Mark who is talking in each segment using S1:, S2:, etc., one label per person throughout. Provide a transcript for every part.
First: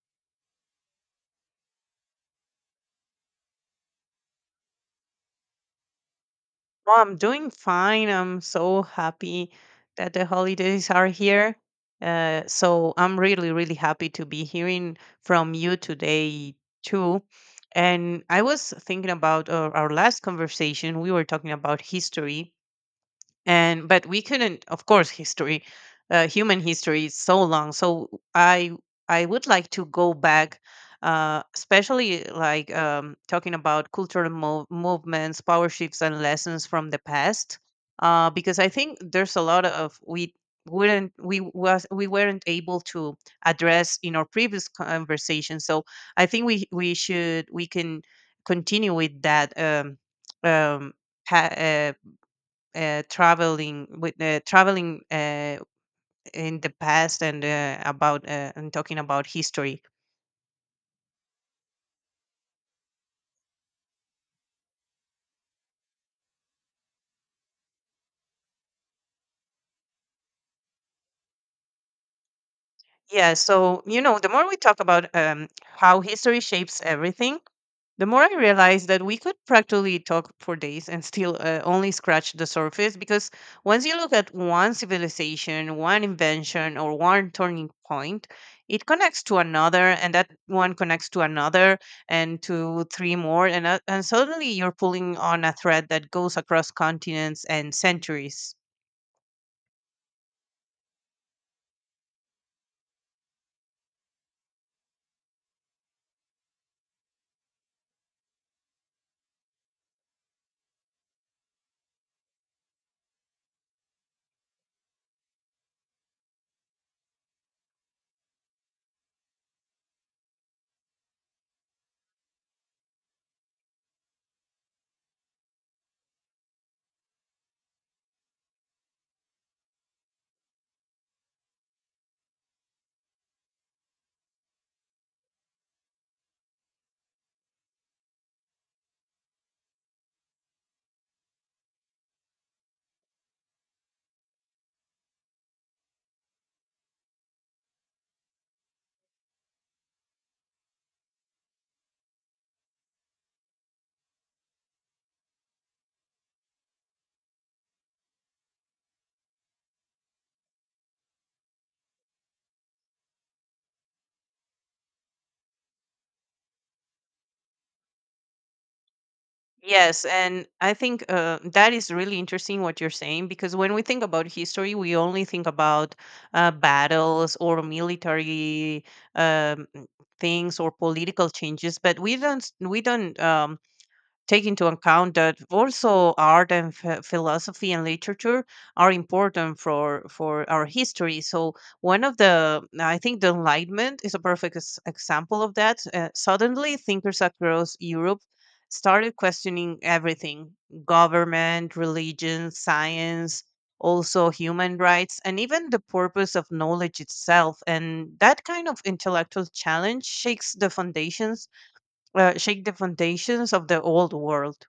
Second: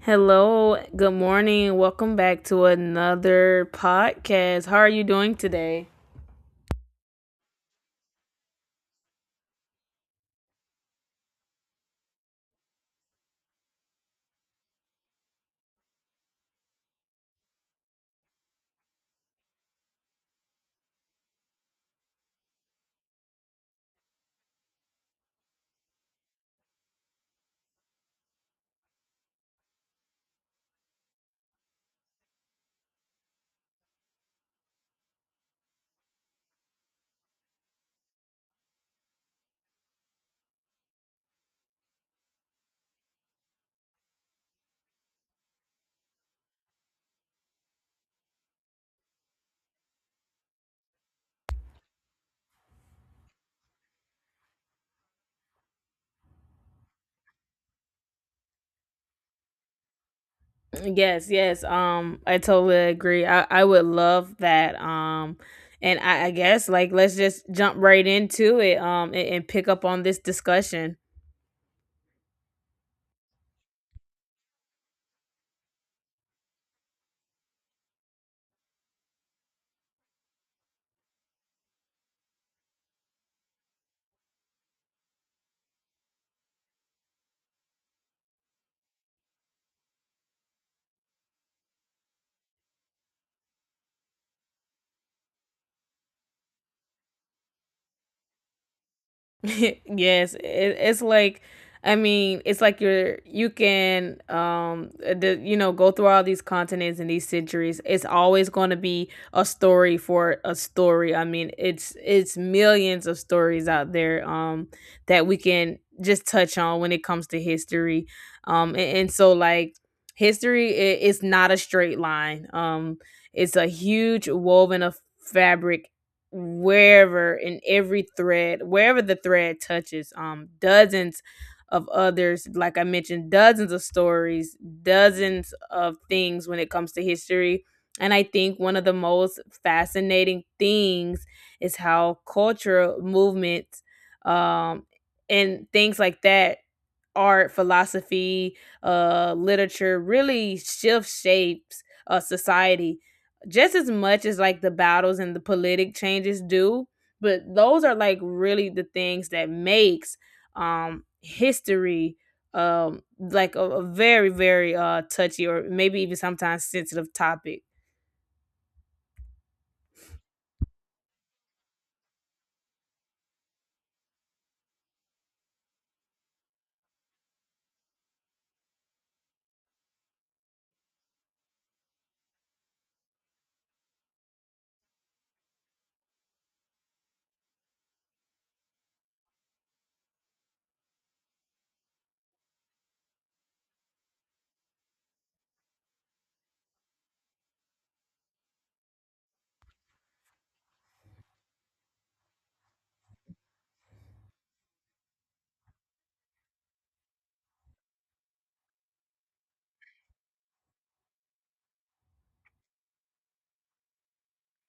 S1: Hello, good morning. Welcome back to another podcast. How are you doing today?
S2: Oh, I'm doing fine. I'm so happy that the holidays are here. So I'm really, really happy to be hearing from you today too. And I was thinking about our last conversation. We were talking about history, and but we couldn't of course history human history is so long, so i I would like to go back, especially like talking about cultural movements, power shifts, and lessons from the past, because I think there's a lot of we wouldn't we was we weren't able to address in our previous conversation. So I think we can continue with that, um, pa- uh, traveling with traveling in the past, and about and talking about history.
S1: Yes, yes. I totally agree. I would love that. I guess like let's just jump right into it. And pick up on this discussion.
S2: Yeah, so you know, the more we talk about how history shapes everything, the more I realized that we could practically talk for days and still only scratch the surface, because once you look at one civilization, one invention, or one turning point, it connects to another, and that one connects to another, and to three more, and suddenly you're pulling on a thread that goes across continents and centuries.
S1: Yes, it's like. I mean, it's like you can the, you know go through all these continents and these centuries. It's always going to be a story for a story. I mean, it's millions of stories out there that we can just touch on when it comes to history. And so like history is not a straight line. It's a huge woven of fabric wherever in every thread, wherever the thread touches, dozens of others, like I mentioned, dozens of stories, dozens of things when it comes to history. And I think one of the most fascinating things is how cultural movements um, and things like that, art, philosophy, literature really shift shapes society just as much as like the battles and the politic changes do. But those are like really the things that makes history, like a very, very touchy or maybe even sometimes sensitive topic.
S2: Yes, and I think that is really interesting what you're saying, because when we think about history, we only think about battles or military um, things or political changes, but we don't take into account that also art and philosophy and literature are important for our history. So one of the I think the Enlightenment is a perfect example of that. Suddenly thinkers across Europe started questioning everything: government, religion, science, also human rights, and even the purpose of knowledge itself. And that kind of intellectual challenge shakes the foundations of the old world.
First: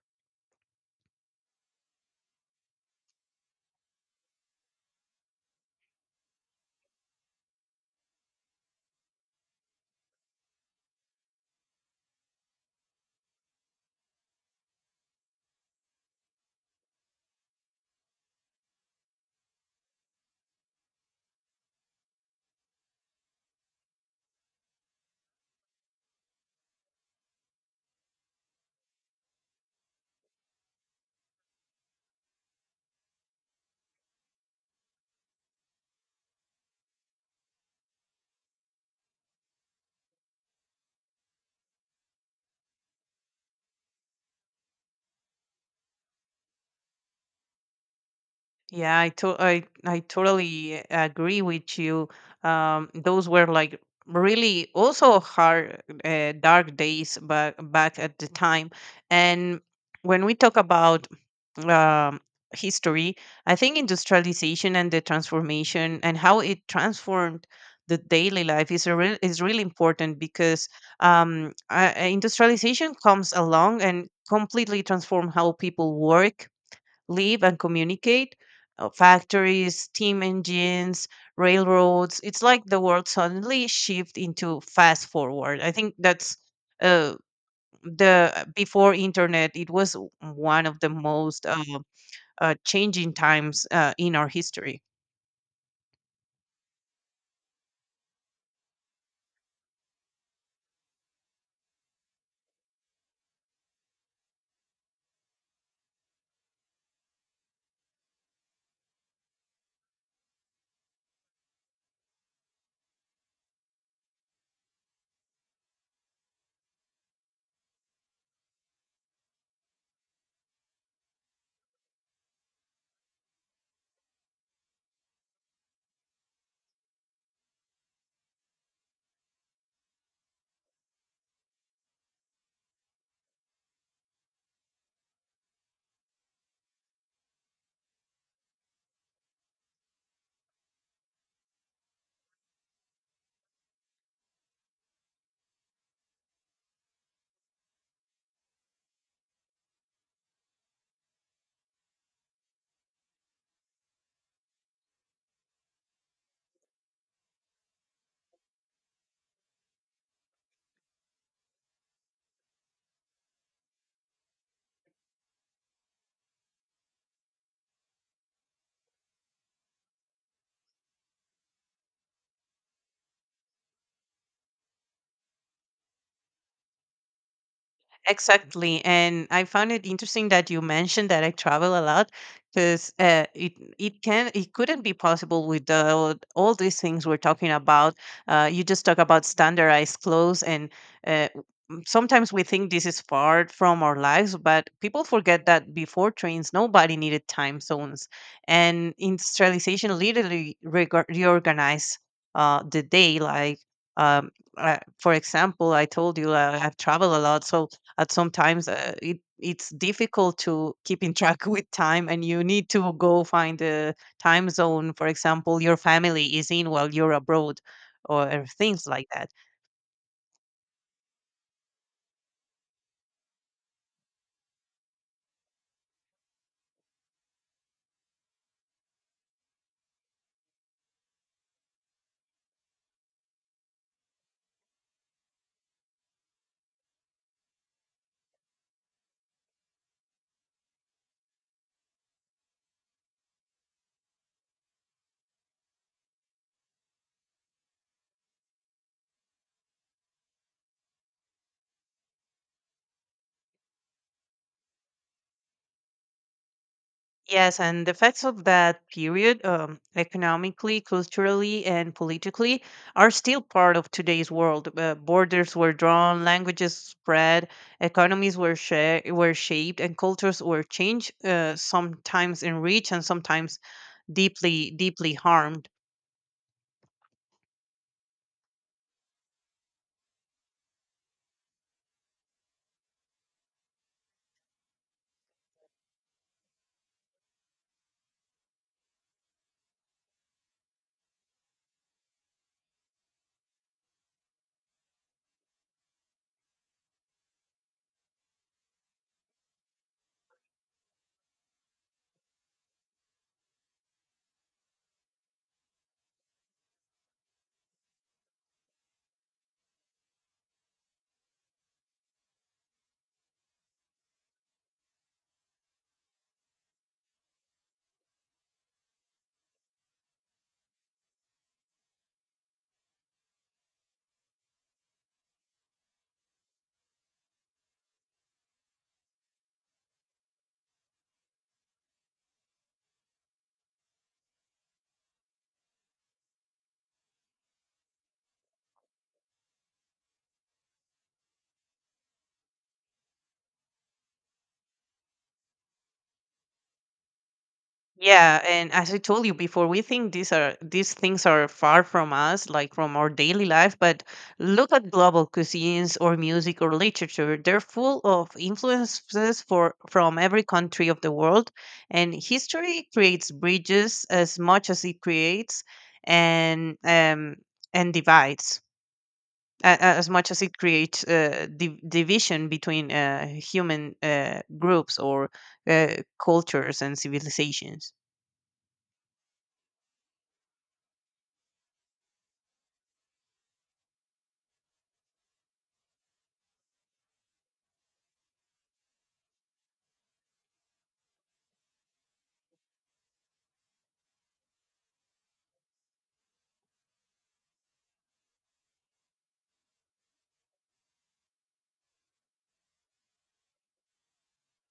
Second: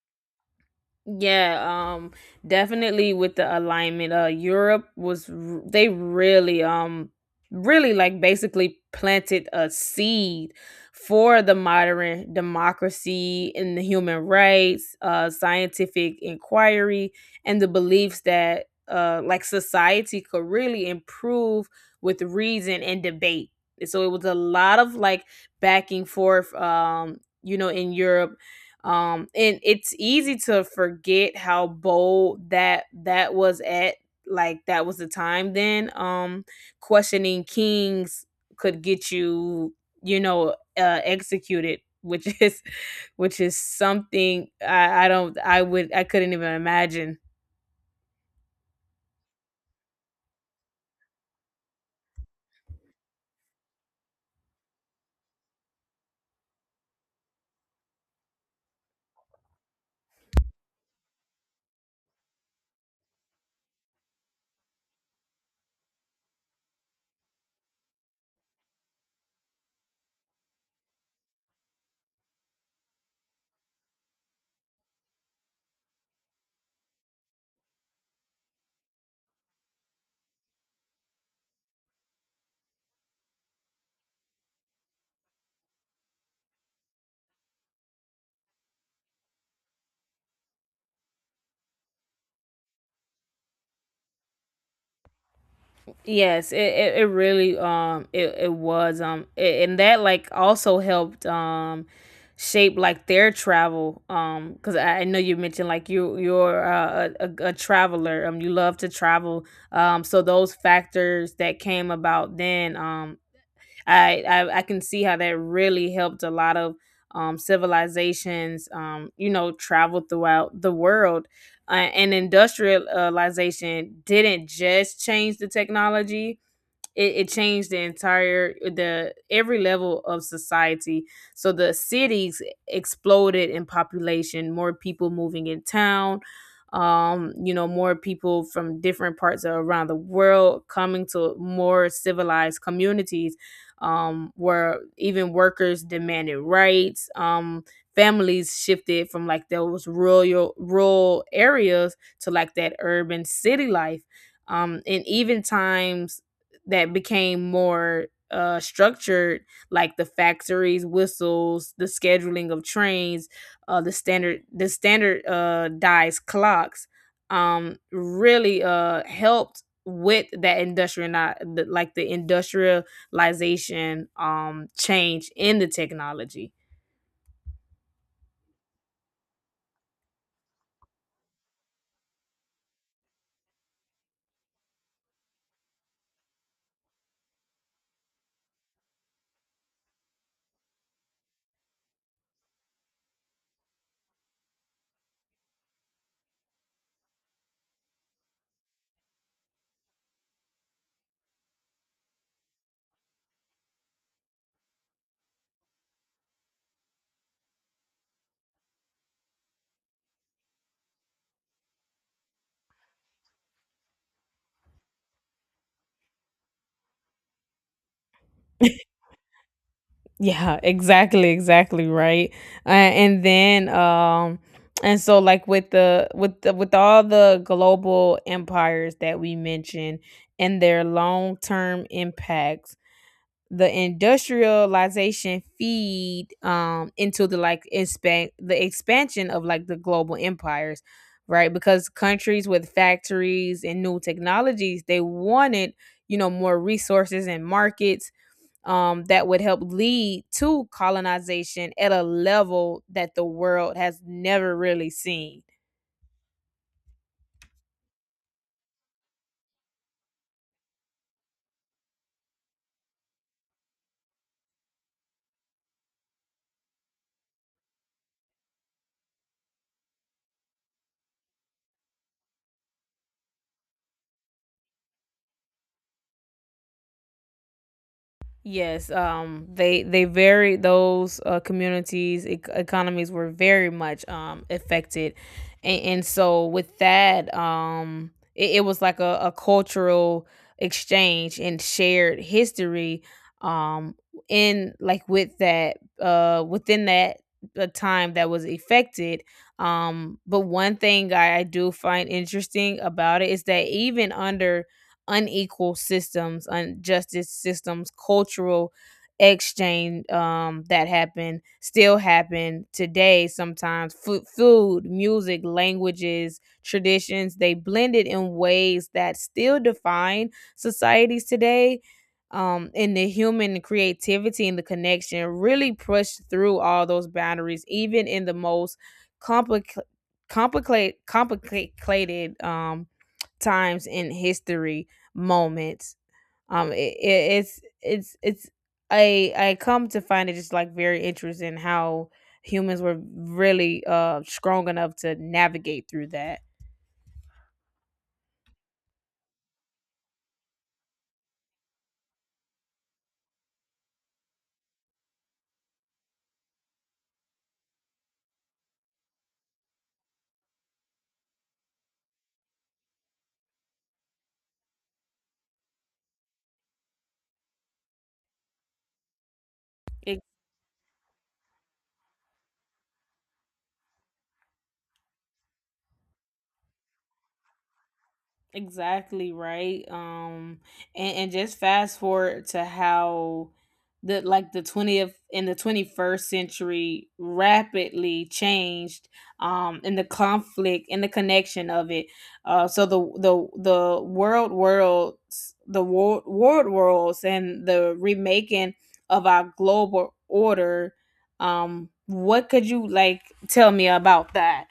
S1: Yeah, um definitely with the alignment. Uh, Europe was they really really like basically planted a seed for the modern democracy and the human rights, uh, scientific inquiry, and the beliefs that like society could really improve with reason and debate. So it was a lot of like back and forth you know, in Europe, and it's easy to forget how bold that was at, like, that was the time then, questioning kings could get you, you know, executed, which is which is something I don't, I would, I couldn't even imagine.
S2: Yeah, I to- I I totally agree with you. Those were like really also hard, dark days back at the time. And when we talk about um, history, I think industrialization and the transformation and how it transformed the daily life is a really important, because industrialization comes along and completely transform how people work, live, and communicate. Factories, steam engines, railroads. It's like the world suddenly shift into fast forward. I think that's uh, the before internet. It was one of the most changing times in our history.
S1: Yes, it really, it, it was, and that like also helped shape like their travel, because I know you mentioned like you're a traveler, you love to travel, so those factors that came about then, I can see how that really helped a lot of civilizations, you know, travel throughout the world. And industrialization didn't just change the technology, it changed the every level of society. So the cities exploded in population, more people moving in town. You know, more people from different parts of around the world coming to more civilized communities, where even workers demanded rights. Families shifted from like those rural areas to like that urban city life, and even times, that became more structured, like the factories, whistles, the scheduling of trains, the standard dies clocks, really helped with that industrial like the industrialization change in the technology.
S2: Exactly. And I found it interesting that you mentioned that I travel a lot, because it it can it couldn't be possible without all these things we're talking about. You just talk about standardized clothes and uh, sometimes we think this is far from our lives, but people forget that before trains, nobody needed time zones, and industrialization literally reorganized the day. Um, for example, I told you, I've traveled a lot, so at sometimes it it's difficult to keep in track with time, and you need to go find the time zone, for example, your family is in while you're abroad, or things like that.
S1: Yeah, exactly, exactly, right. Uh, and then um and so like with the with all the global empires that we mentioned and their long-term impacts, the industrialization feed into the expansion of like the global empires, right? Because countries with factories and new technologies, they wanted, you know, more resources and markets that would help lead to colonization at a level that the world has never really seen.
S2: Yes, and the effects of that period, economically, culturally, and politically, are still part of today's world. Borders were drawn, languages spread, economies were shaped, and cultures were changed, sometimes enriched and sometimes deeply, deeply harmed.
S1: Yes, they very those communities, economies were very much affected. And so with that, it was like a cultural exchange and shared history, um, in like within that time that was affected. But one thing I do find interesting about it is that even under unequal systems, injustice systems, cultural exchange, that happen still happen today, sometimes food, food, music, languages, traditions, they blended in ways that still define societies today, and the human creativity and the connection really pushed through all those boundaries, even in the most complicated complicated, times in history moments. It, it, it's I come to find it just like very interesting how humans were really strong enough to navigate through that.
S2: Yeah, and as I told you before, we think these things are far from us, like from our daily life, but look at global cuisines or music or literature. They're full of influences for from every country of the world, and history creates bridges as much as it creates and um and divides, as much as it creates division between human groups or uh, cultures and civilizations.
S1: Exactly right. And just fast forward to how the 20th and the 21st century rapidly changed, in the conflict and the connection of it. So the world worlds and the remaking of our global order. What could you like tell me about that?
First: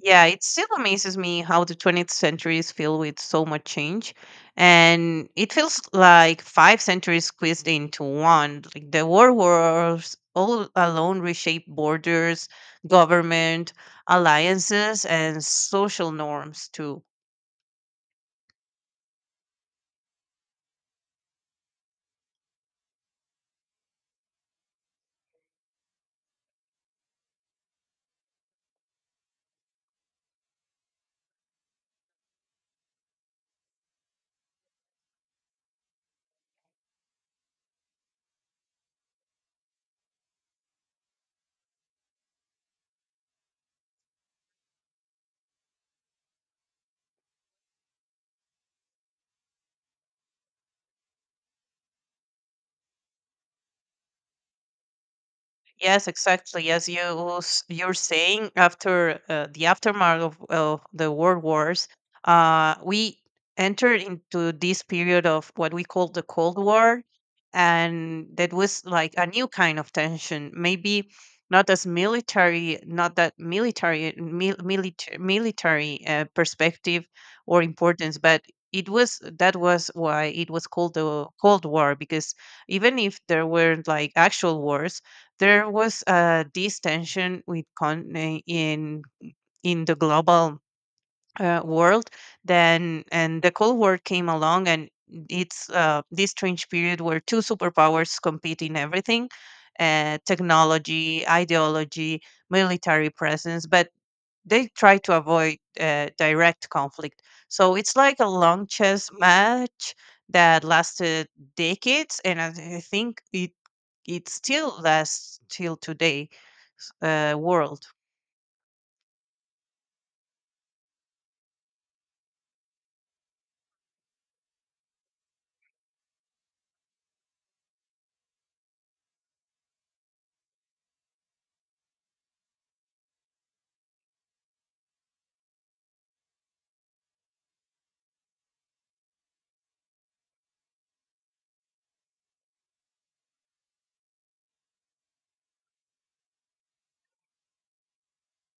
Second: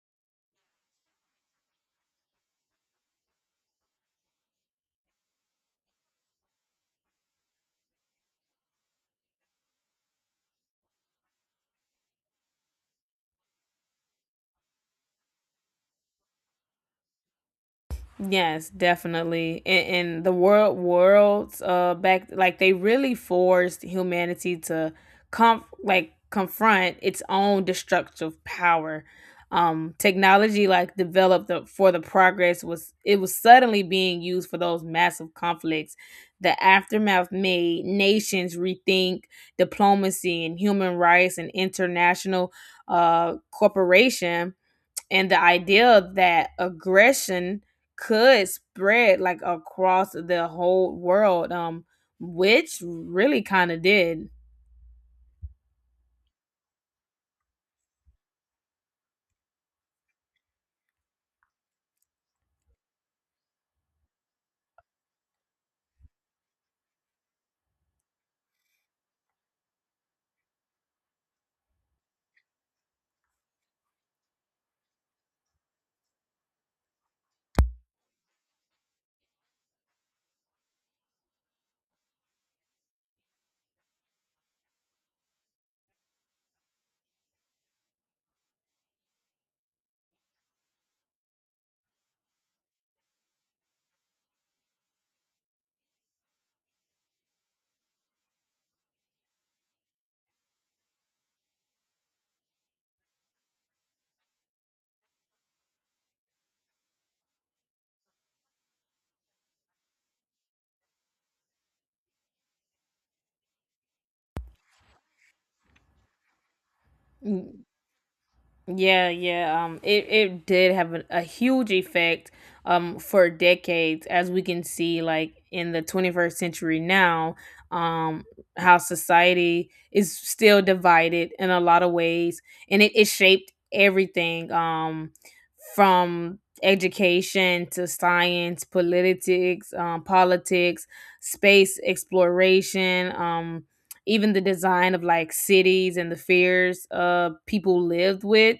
S2: Yeah, it still amazes me how the 20th century is filled with so much change. And it feels like five centuries squeezed into one. Like the world wars all alone reshaped borders, government, alliances, and social norms too.
S1: Yes, definitely. And the world worlds back, like, they really forced humanity to com like confront its own destructive power. Technology like for the progress was, it was suddenly being used for those massive conflicts. The aftermath made nations rethink diplomacy and human rights and international corporation, and the idea that aggression could spread like across the whole world, which really kind of did.
S2: Yes, exactly. As you're saying, after the aftermath of the world wars, we entered into this period of what we call the Cold War, and that was like a new kind of tension. Maybe not as military, not that military mil- military military perspective or importance. But it was, that was why it was called the Cold War, because even if there were not like actual wars, there was a this tension with in the global world then. And the Cold War came along, and it's this strange period where two superpowers compete in everything, technology, ideology, military presence, but they try to avoid direct conflict. So it's like a long chess match that lasted decades, and I think it still lasts till today world.
S1: Yeah, yeah. It did have a huge effect for decades, as we can see, like, in the 21st century now, um, how society is still divided in a lot of ways, and it shaped everything, from education to science, politics, space exploration, even the design of like cities and the fears people lived with,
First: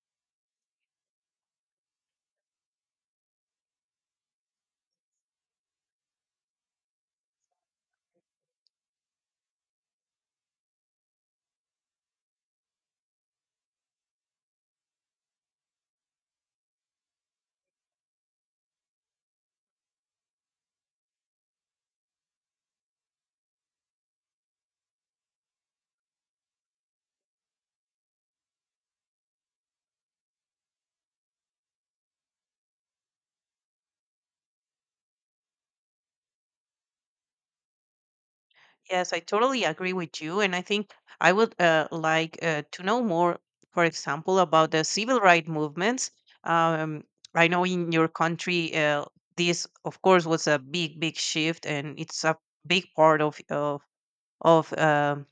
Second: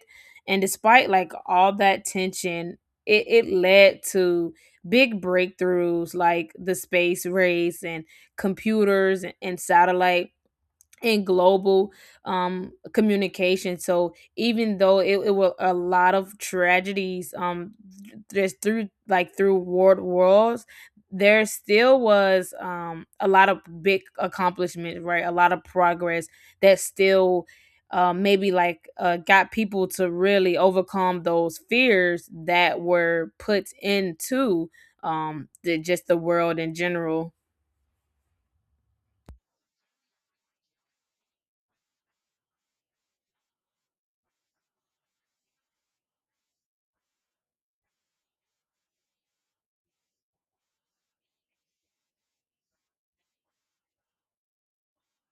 S1: and despite like all that tension, it led to big breakthroughs like the space race and computers and satellite and global communication. So even though it were a lot of tragedies, just through like through world wars, there still was a lot of big accomplishment, right? A lot of progress that still. Maybe got people to really overcome those fears that were put into just the world in general.
S2: Yes, I totally agree with you, and I think I would, to know more, for example, about the civil rights movements. Um, I know in your country, this, of course, was a big, big shift, and it's a big part of of of um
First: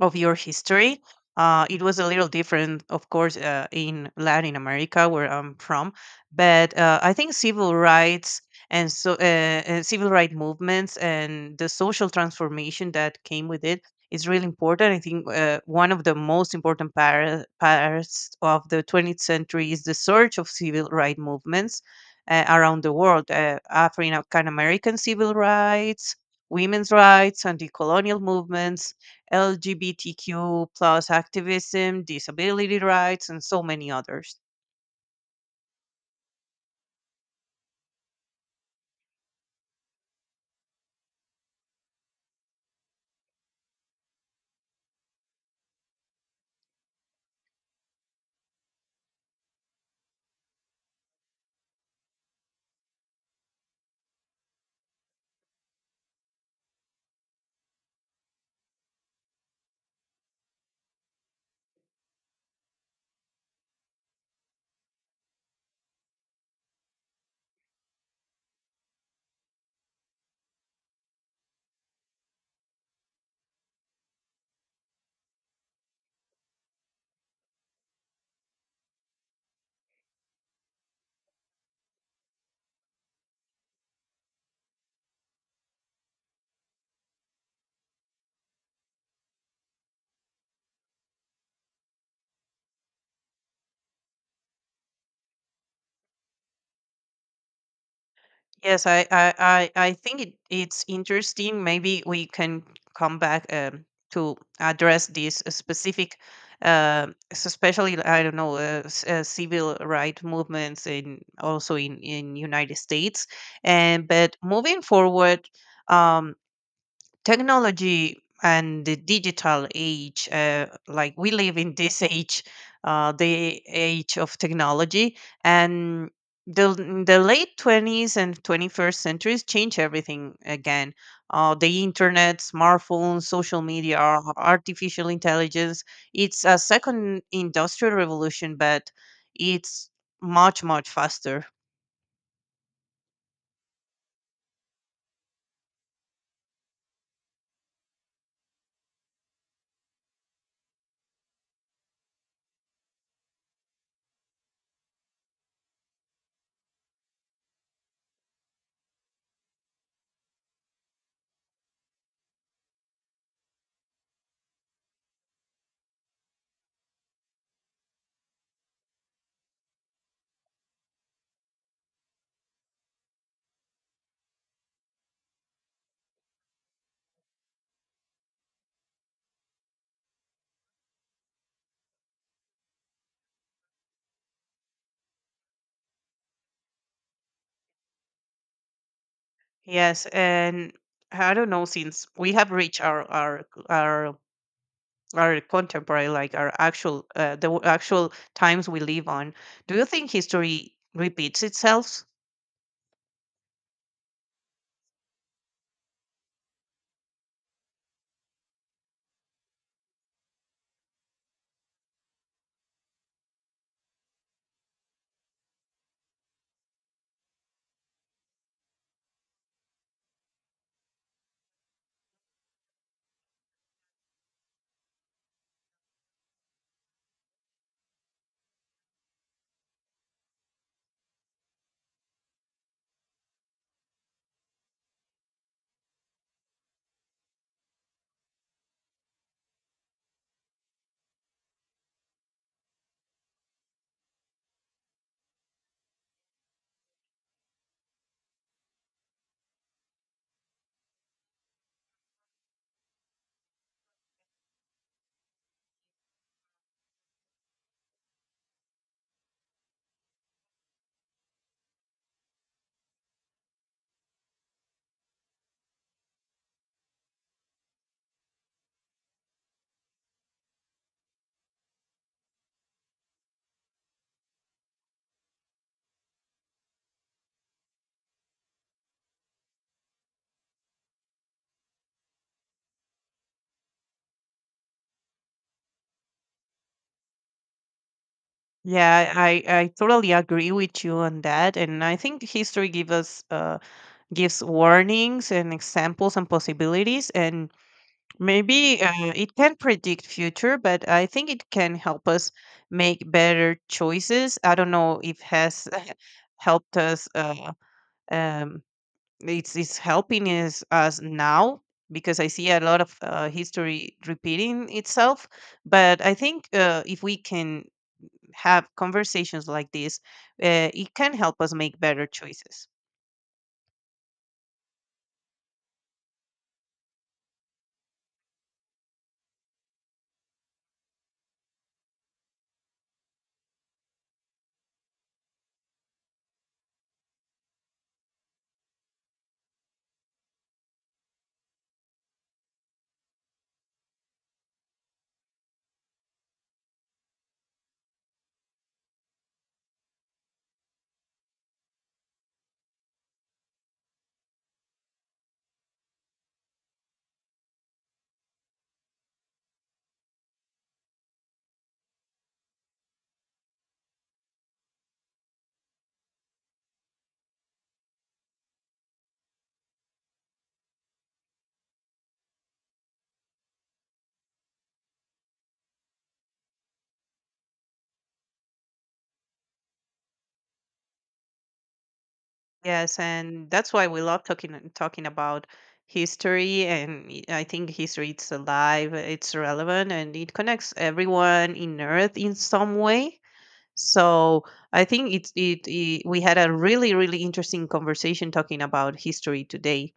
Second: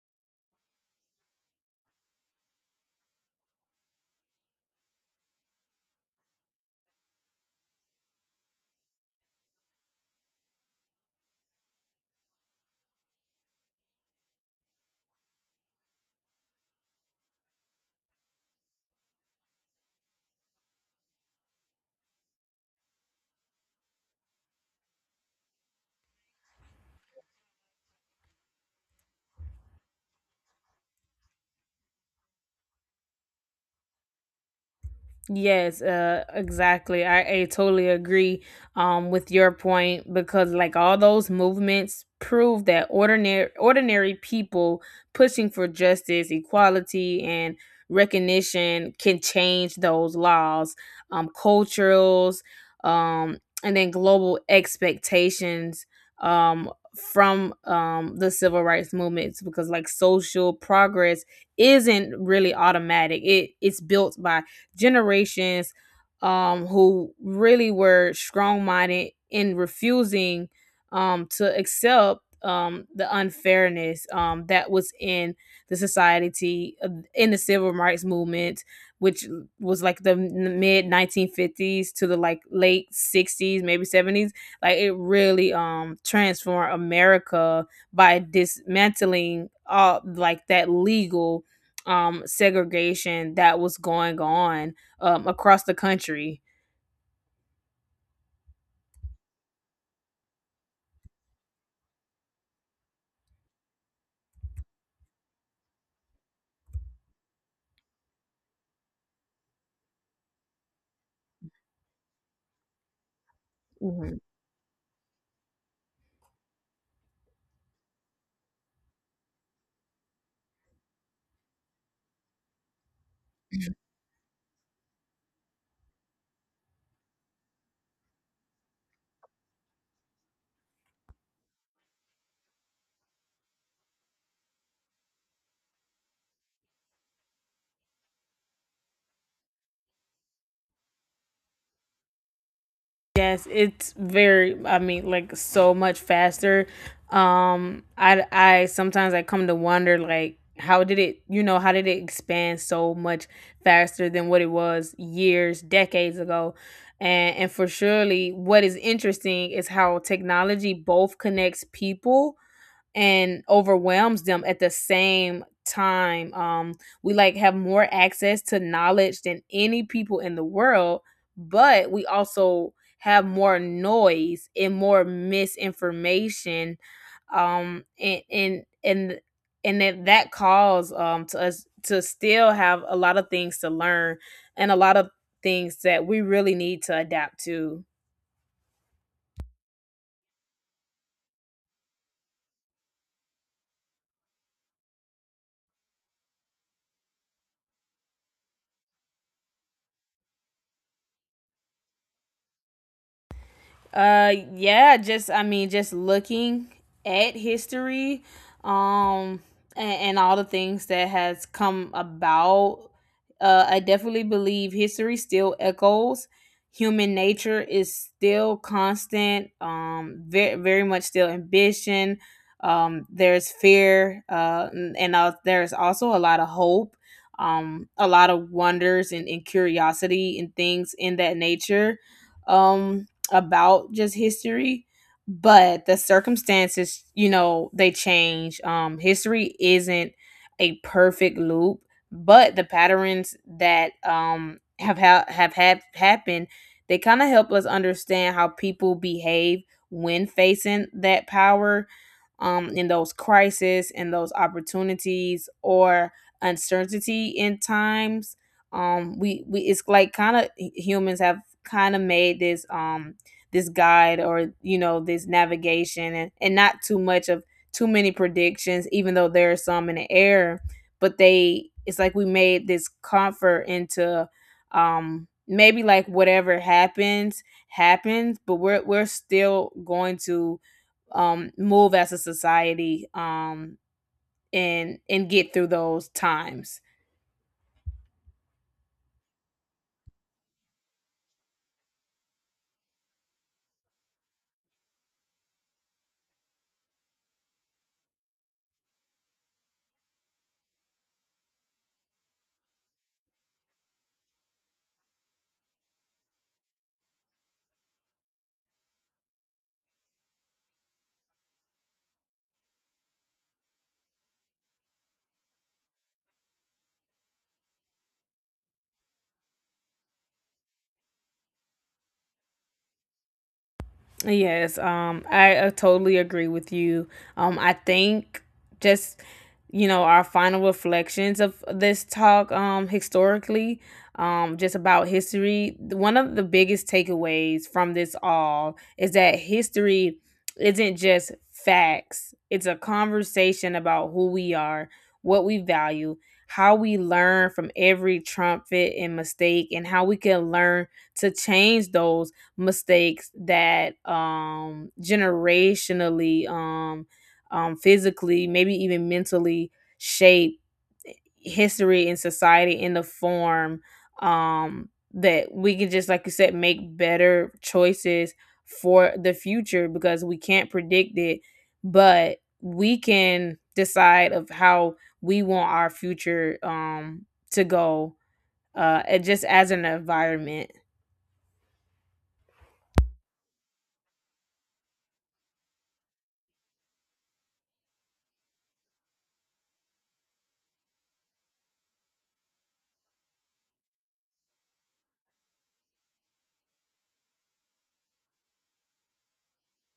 S2: of your history. It was a little different, of course, in Latin America, where I'm from. But I think civil rights and so, civil rights movements and the social transformation that came with it is really important. I think one of the most important parts of the 20th century is the surge of civil rights movements around the world: African American civil rights, women's rights, anti-colonial movements, LGBTQ plus activism, disability rights, and so many others.
S1: Yes, exactly. I totally agree, with your point, because, like, all those movements prove that ordinary people pushing for justice, equality, and recognition can change those laws, culturals, and then global expectations, from the civil rights movements. Because, like, social progress isn't really automatic; it's built by generations who really were strong minded in refusing to accept the unfairness that was in the society, in the civil rights movement, which was like the mid 1950s to the like late 60s, maybe 70s. Like, it really transformed America by dismantling all like that legal segregation that was going on across the country.
S2: Yes, I think it, it's interesting. Maybe we can come back, to address this specific, especially, I don't know, civil right movements in, also in United States. And
S1: Mhm.
S2: but moving forward. Um, technology and the digital age, like we live in this age, the age of technology. And the late 20s and 21st centuries change everything again. Uh, the internet, smartphones, social media, artificial intelligence. It's a second industrial revolution, but it's much, much faster.
S1: Yes, it's very. I mean, like, so much faster. I Sometimes I come to wonder like, how did it, you know, how did it expand so much faster than what it was years decades ago? And for surely what is interesting is how technology both connects people and overwhelms them at the same time. We like have more access to knowledge than any people in the world, but we also have more noise and more misinformation. Um, and and and and that that calls to us to still have a lot of things to learn and a lot of things that we really need to adapt to.
S2: Yes, and I don't know, since we have reached our our contemporary, like our actual, actual times we live on, do you think history repeats itself?
S1: Yeah, just I mean, just looking at history, um, and all the things that has come about. I definitely believe history still echoes. Human nature is still constant. Very, very much still ambition. There's fear. And there's also a lot of hope. A lot of wonders and curiosity and things in that nature. Um, about just history. But the circumstances, you know, they change. History isn't a perfect loop, but the patterns that have had happened, they kind of help us understand how people behave when facing that power, in those crises and those opportunities or uncertainty in times. We It's like kind of humans have kind of made this this guide, or you know, this navigation, and not too much of too many predictions, even though there are some in the air, but they it's like we made this comfort into, maybe like whatever happens happens, but we're still going to move as a society, and get through those times.
S2: Yeah, I totally agree with you on that. And I think history gives us, gives warnings and examples and possibilities. And maybe it can predict future, but I think it can help us make better choices. I don't know if has helped us, um, it's helping us now, because I see a lot of history repeating itself. But I think if we can have conversations like this, it can help us make better choices.
S1: Yes, I totally agree with you. I think, just, you know, our final reflections of this talk, historically, just about history, one of the biggest takeaways from this all is that history isn't just facts; it's a conversation about who we are, what we value, how we learn from every trumpet and mistake, and how we can learn to change those mistakes that, generationally, physically, maybe even mentally, shape history and society in the form, that we can, just like you said, make better choices for the future, because we can't predict it, but we can decide of how we want our future, to go. It just as an environment.
S2: Yes, and that's why we love talking about history. And I think history, it's alive, it's relevant, and it connects everyone in Earth in some way. So I think it's it, it, we had a really, really interesting conversation talking about history today.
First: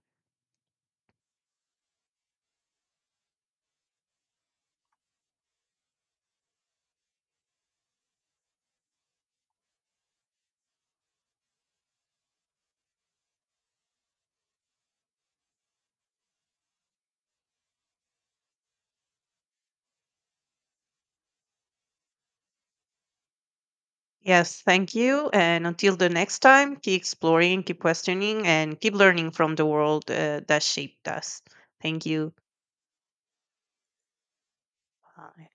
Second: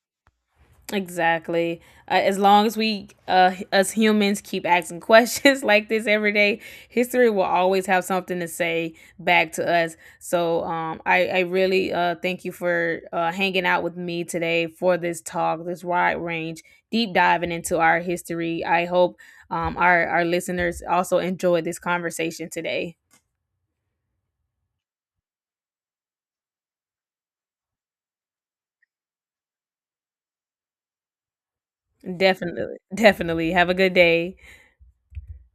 S1: Exactly. As long as we, us humans, keep asking questions like this every day, history will always have something to say back to us. So, I really thank you for hanging out with me today for this talk, this wide range, deep diving into our history. I hope, our listeners also enjoyed this conversation today.
S2: Yes, thank you. And until the next time, keep exploring, keep questioning, and keep learning from the world that shaped us. Thank you.
S1: Definitely, definitely. Have a good day.
S2: Bye.